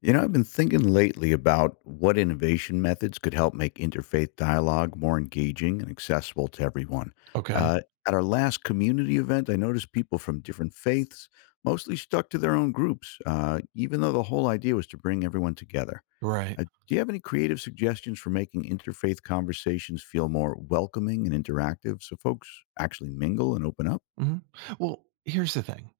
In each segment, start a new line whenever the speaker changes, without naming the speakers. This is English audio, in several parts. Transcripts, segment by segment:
You know, I've been thinking lately about what innovation methods could help make interfaith dialogue more engaging and accessible to everyone.
Okay.
Uh, at our last community event, I noticed people from different faiths mostly stuck to their own groups, even though the whole idea was to bring everyone together.
Right.
Do you have any creative suggestions for making interfaith conversations feel more welcoming and interactive so folks actually mingle and open up?
Mhm. Well, here's the thing,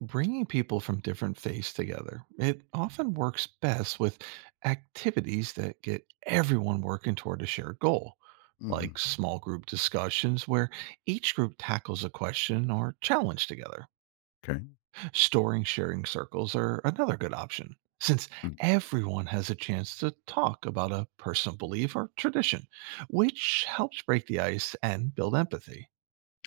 bringing people from different faiths together, it often works best with activities that get everyone working toward a shared goal, like
Hmm.
small group discussions where each group tackles a question or challenge together.
Okay.
Storing sharing circles are another good option. Since
Mm.
everyone has a chance to talk about a personal belief or tradition, which helps break the ice and build empathy.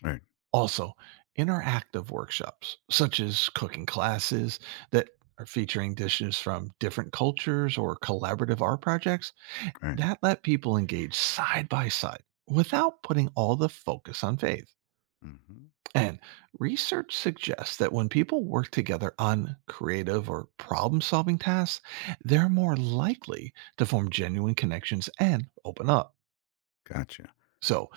All right.
Also, interactive workshops, such as cooking classes that are featuring dishes from different cultures or collaborative art projects,
All right.
that let people engage side by side without putting all the focus on faith.
Mm-hmm.
And research suggests that when people work together on creative or problem solving tasks, they're more likely to form genuine connections and open up.
Gotcha.
So,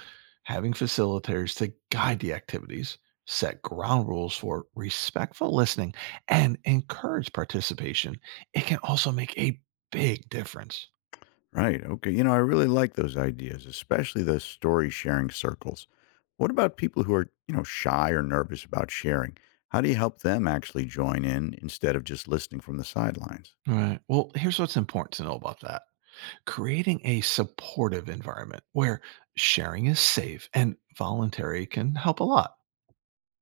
having facilitators to guide the activities, set ground rules for respectful listening, and encourage participation, it can also make a big difference.
Right. Okay. I really like those ideas, especially the story sharing circles. What about people who are, shy or nervous about sharing? How do you help them actually join in instead of just listening from the sidelines?
Right. Well, here's what's important to know about that, creating a supportive environment where sharing is safe and voluntary can help a lot.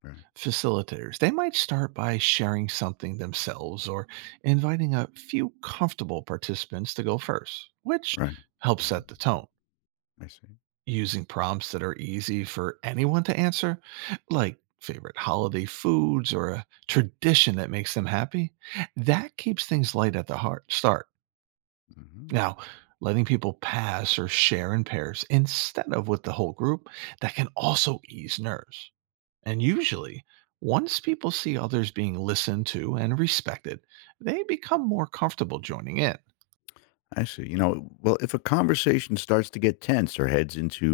Right.
Facilitators, they might start by sharing something themselves or inviting a few comfortable participants to go first, which
Right.
helps
Mhm.
set the tone.
I see.
Using prompts that are easy for anyone to answer, like favorite holiday foods or a tradition that makes them happy, that keeps things light at the heart start.
Hmm.
Now, letting people pass or share in pairs instead of with the whole group, that can also ease nerves. And usually, once people see others being listened to and respected, they become more comfortable joining in.
I see. Well, if a conversation starts to get tense or heads into,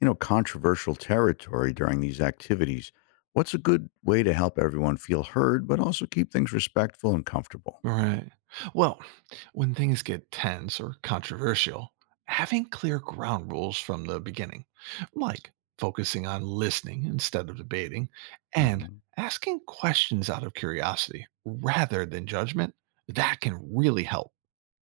controversial territory during these activities, what's a good way to help everyone feel heard, but also keep things respectful and comfortable?
All right. Well, when things get tense or controversial, having clear ground rules from the beginning, like focusing on listening instead of debating and
Hmm.
asking questions out of curiosity rather than judgment, that can really help.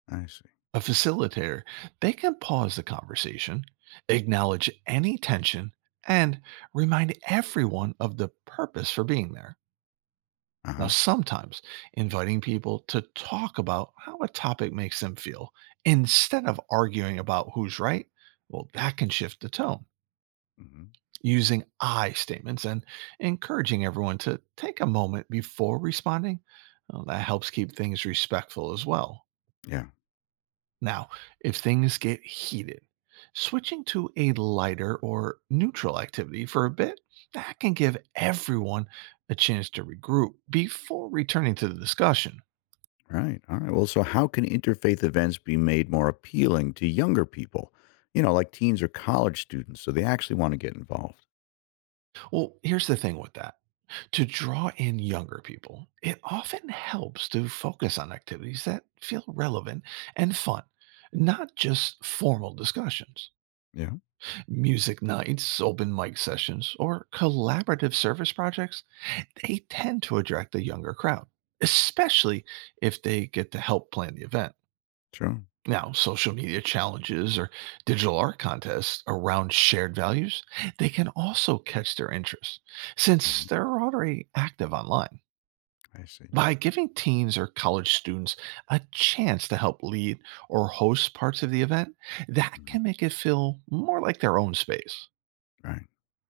I see.
A facilitator, they can pause the conversation, acknowledge any tension, and remind everyone of the purpose for being there.
Uh
Now,
huh.
sometimes inviting people to talk about how a topic makes them feel instead of arguing about who's right, well, that can shift the tone.
Mhm.
Using I statements and encouraging everyone to take a moment before responding, well, that helps keep things respectful as well.
Yeah.
Now, if things get heated, switching to a lighter or neutral activity for a bit, that can give everyone a chance to regroup before returning to the discussion.
Right. All right. Well, so how can interfaith events be made more appealing to younger people? Like teens or college students, so they actually want to get involved.
Well, here's the thing with that. To draw in younger people, it often helps to focus on activities that feel relevant and fun, not just formal discussions.
Yeah.
Music nights, open mic sessions, or collaborative service projects, they tend to attract the younger crowd, especially if they get to help plan the event.
Sure.
Now, social media challenges or digital art contests around shared values, they can also catch their interest since
Hmm.
they're already active online.
I see.
By giving teens or college students a chance to help lead or host parts of the event, that
Hmm.
can make it feel more like their own space.
Right.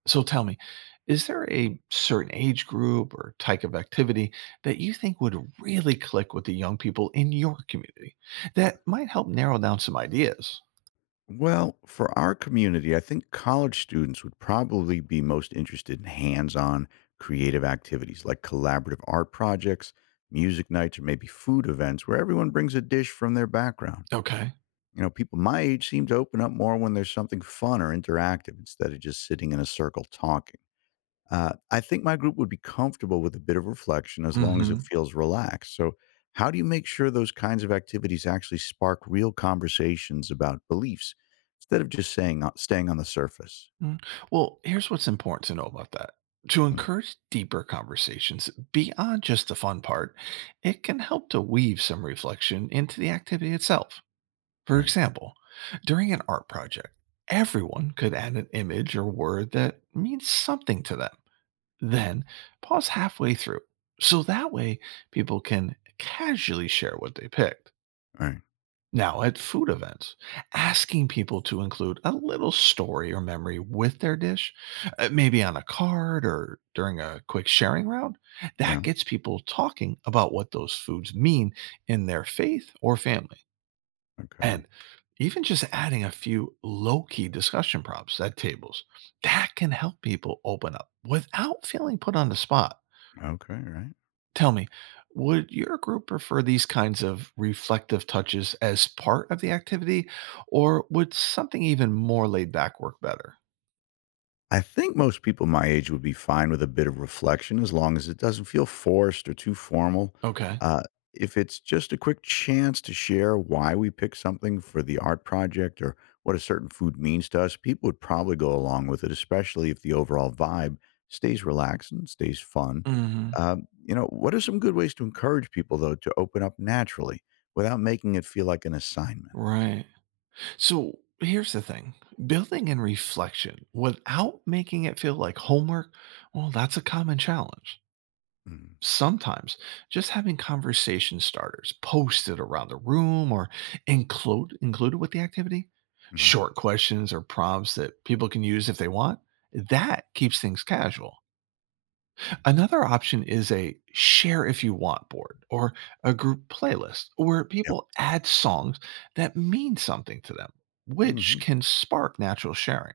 So tell me, is there a certain age group or type of activity that you think would really click with the young people in your community that might help narrow down some ideas?
Well, for our community, I think college students would probably be most interested in hands-on creative activities like collaborative art projects, music nights, or maybe food events where everyone brings a dish from their background.
Okay.
People my age seem to open up more when there's something fun or interactive instead of just sitting in a circle talking. I think my group would be comfortable with a bit of reflection as long as it
Mhm.
feels relaxed. So, how do you make sure those kinds of activities actually spark real conversations about beliefs instead of just saying staying on the surface?
Mm. Well, here's what's important to know about that. To
Mm,
encourage deeper conversations beyond just the fun part, it can help to weave some reflection into the activity itself. For
all right.
example, during an art project, everyone could add an image or word that means something to them.
Mhm,
Then pause halfway through. So that way, people can casually share what they picked.
all right.
Now, at food events, asking people to include a little story or memory with their dish, maybe on a card or during a quick sharing round, that
Yeah.
gets people talking about what those foods mean in their faith or family.
Okay.
And even just adding a few low key discussion prompts at tables, that can help people open up without feeling put on the spot.
Okay. Right.
Tell me, would your group prefer these kinds of reflective touches as part of the activity, or would something even more laid back work better?
I think most people my age would be fine with a bit of reflection as long as it doesn't feel forced or too formal.
Okay.
Uh, if it's just a quick chance to share why we picked something for the art project or what a certain food means to us, people would probably go along with it, especially if the overall vibe stays relaxed and stays fun.
Hmm.
What are some good ways to encourage people, though, to open up naturally without making it feel like an assignment?
Right. So here's the thing, building in reflection without making it feel like homework, well, that's a common challenge.
Mm-hmm.
Sometimes just having conversation starters posted around the room or included with the activity,
Mm-hmm.
short questions or prompts that people can use if they want, that keeps things casual. Another option is a share if you want board or a group playlist where
Yeah.
people add songs that mean something to them, which
Hmm.
can spark natural sharing.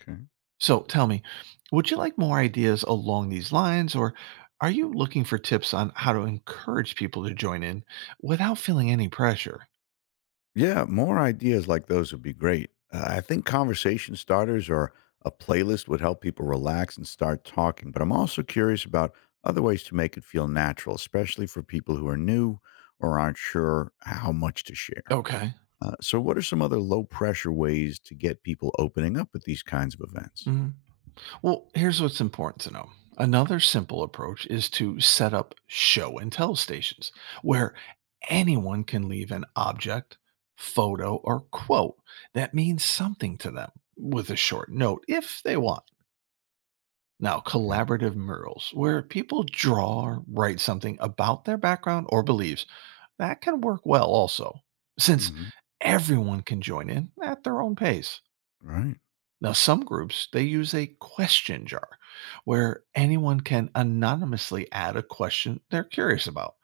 Okay.
So tell me, would you like more ideas along these lines, or are you looking for tips on how to encourage people to join in without feeling any pressure?
Yeah, more ideas like those would be great. I think conversation starters or a playlist would help people relax and start talking, but I'm also curious about other ways to make it feel natural, especially for people who are new or aren't sure how much to share.
Okay.
So, what are some other low pressure ways to get people opening up at these kinds of events?
Mhm. Well, here's what's important to know. Another simple approach is to set up show and tell stations where anyone can leave an object, photo, or quote that means something to them with a short note if they want. Now,
Yeah.
collaborative murals, where people draw or write something about their background or beliefs, that can work well also, since
Hmm.
everyone can join in at their own pace.
Right.
Now, some groups, they use a question jar where anyone can anonymously add a question they're curious about,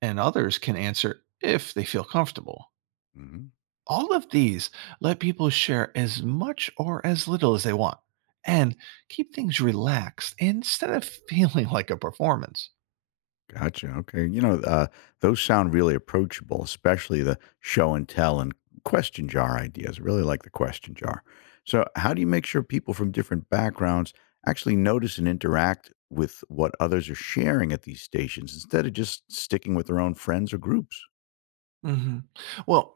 and others can answer if they feel comfortable.
Hmm.
All of these let people share as much or as little as they want and keep things relaxed instead of feeling like a performance.
Gotcha, okay. Those sound really approachable, especially the show and tell and question jar ideas. Really like the question jar. So, how do you make sure people from different backgrounds actually notice and interact with what others are sharing at these stations instead of just sticking with their own friends or groups?
Hmm. Well,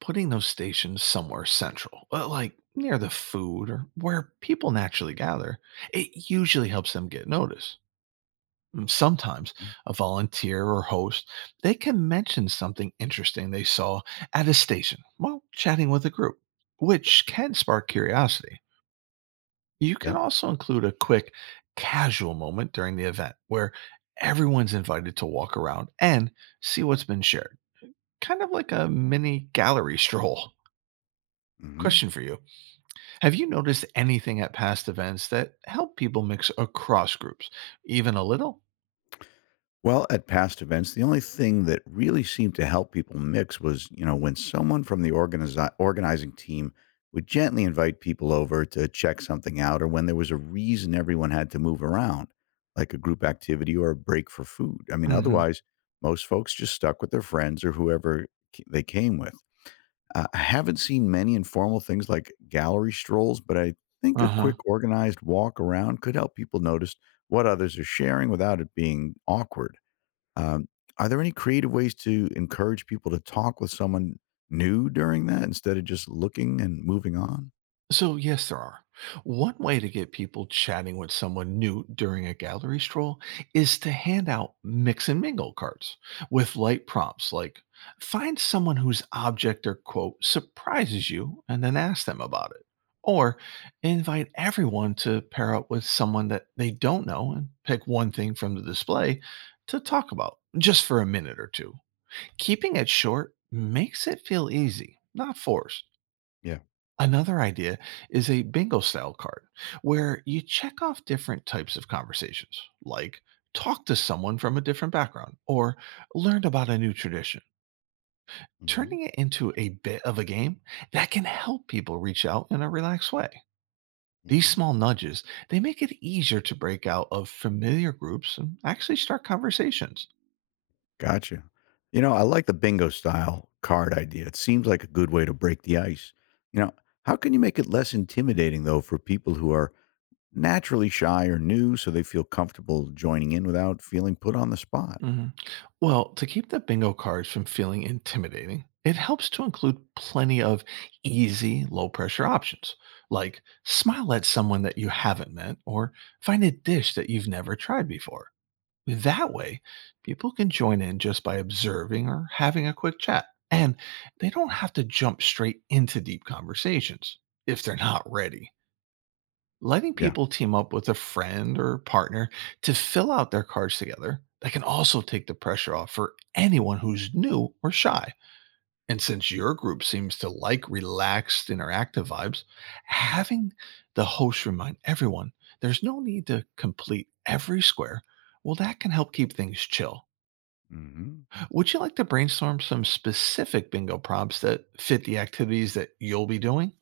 putting those stations somewhere central, like near the food or where people naturally gather, it usually helps them get noticed. Sometimes
Mhm.
a volunteer or host, they can mention something interesting they saw at a station while chatting with a group, which can spark curiosity. You can
Yep.
also include a quick casual moment during the event where everyone's invited to walk around and see what's been shared, kind of like a mini gallery stroll.
Hmm.
Question for you, have you noticed anything at past events that help people mix across groups, even a little?
Well, at past events, the only thing that really seemed to help people mix was, when someone from the organizing team would gently invite people over to check something out, or when there was a reason everyone had to move around, like a group activity or a break for food. I mean,
Hmm.
otherwise, most folks just stuck with their friends or whoever they came with. I haven't seen many informal things like gallery strolls, but I think
Uh
a
huh.
quick organized walk around could help people notice what others are sharing without it being awkward. Um, are there any creative ways to encourage people to talk with someone new during that instead of just looking and moving on?
So, yes, there are. One way to get people chatting with someone new during a gallery stroll is to hand out mix and mingle cards with light prompts like find someone whose object or quote surprises you and then ask them about it. Or invite everyone to pair up with someone that they don't know and pick one thing from the display to talk about just for a minute or two. Keeping it short makes it feel easy, not forced.
Yeah.
Another idea is a bingo style card where you check off different types of conversations, like talk to someone from a different background or learn about a new tradition.
Hmm.
Turning it into a bit of a game, that can help people reach out in a relaxed way. These
Hmm.
small nudges, they make it easier to break out of familiar groups and actually start conversations.
Gotcha. I like the bingo style card idea. It seems like a good way to break the ice. You know, how can you make it less intimidating though for people who are naturally shy or new so they feel comfortable joining in without feeling put on the spot?
Mhm. Well, to keep the bingo cards from feeling intimidating, it helps to include plenty of easy, low pressure options, like smile at someone that you haven't met or find a dish that you've never tried before. That way, people can join in just by observing or having a quick chat, and they don't have to jump straight into deep conversations if they're not ready. Letting
Yeah.
people team up with a friend or partner to fill out their cards together, that can also take the pressure off for anyone who's new or shy. And since your group seems to like relaxed, interactive vibes, having the host remind everyone there's no need to complete every square, well, that can help keep things chill.
Hmm.
Would you like to brainstorm some specific bingo prompts that fit the activities that you'll be doing?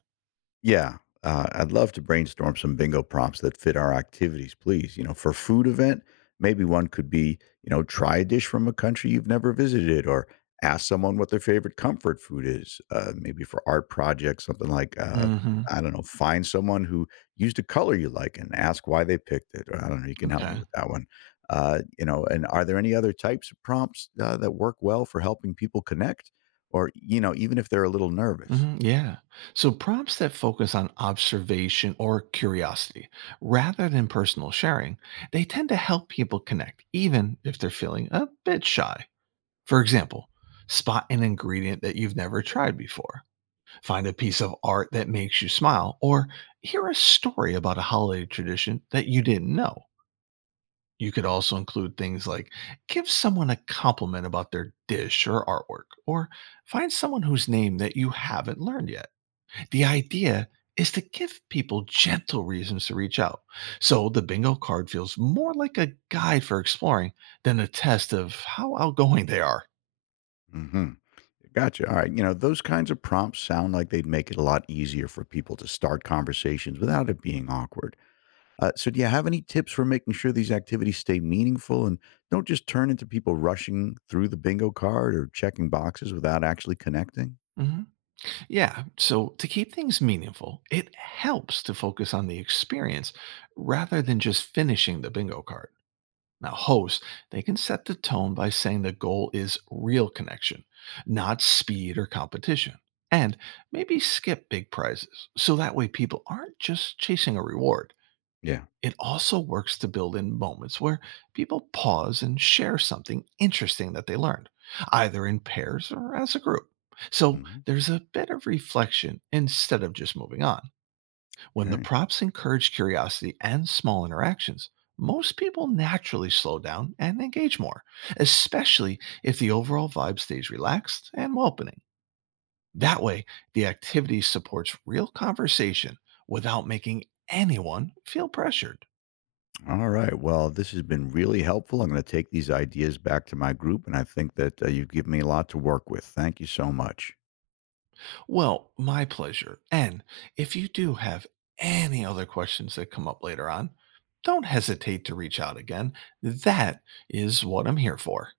Yeah. I'd love to brainstorm some bingo prompts that fit our activities, please. For food event, maybe one could be, try a dish from a country you've never visited or ask someone what their favorite comfort food is. Maybe for art projects, something like,
Hmm.
I don't know, find someone who used a color you like and ask why they picked it. Or I don't know, you can help me
Okay.
with that one. And are there any other types of prompts that work well for helping people connect or, even if they're a little nervous?
Hmm. Yeah. So prompts that focus on observation or curiosity rather than personal sharing, they tend to help people connect, even if they're feeling a bit shy. For example, spot an ingredient that you've never tried before, find a piece of art that makes you smile, or hear a story about a holiday tradition that you didn't know. You could
Yeah.
also include things like give someone a compliment about their dish or artwork, or find someone whose name that you haven't learned yet. The idea is to give people gentle reasons to reach out. So the bingo card feels more like a guide for exploring than a test of how outgoing they are.
Hmm. Gotcha. All right. Those kinds of prompts sound like they'd make it a lot easier for people to start conversations without it being awkward. So, do you have any tips for making sure these activities stay meaningful and don't just turn into people rushing through the bingo card or checking boxes without actually connecting?
Mhm. Yeah. So to keep things meaningful, it helps to focus on the experience rather than just finishing the bingo card. Now, hosts, they can set the tone by saying the goal is real connection, not speed or competition. And maybe skip big prizes. So that way people aren't just chasing a reward.
Yeah.
It also works to build in moments where people pause and share something interesting that they learned, either in pairs or as a group. So
Hmm.
there's a bit of reflection instead of just moving on. When the
Okay.
prompts encourage curiosity and small interactions, most people naturally slow down and engage more, especially if the overall vibe stays relaxed and welcoming. That way, the activity supports real conversation without making anyone feel pressured.
All right. Well, this has been really helpful. I'm going to take these ideas back to my group, and I think that you've given me a lot to work with. Thank you so much.
Well, my pleasure. And if you do have any other questions that come up later on, don't hesitate to reach out again. That is what I'm here for.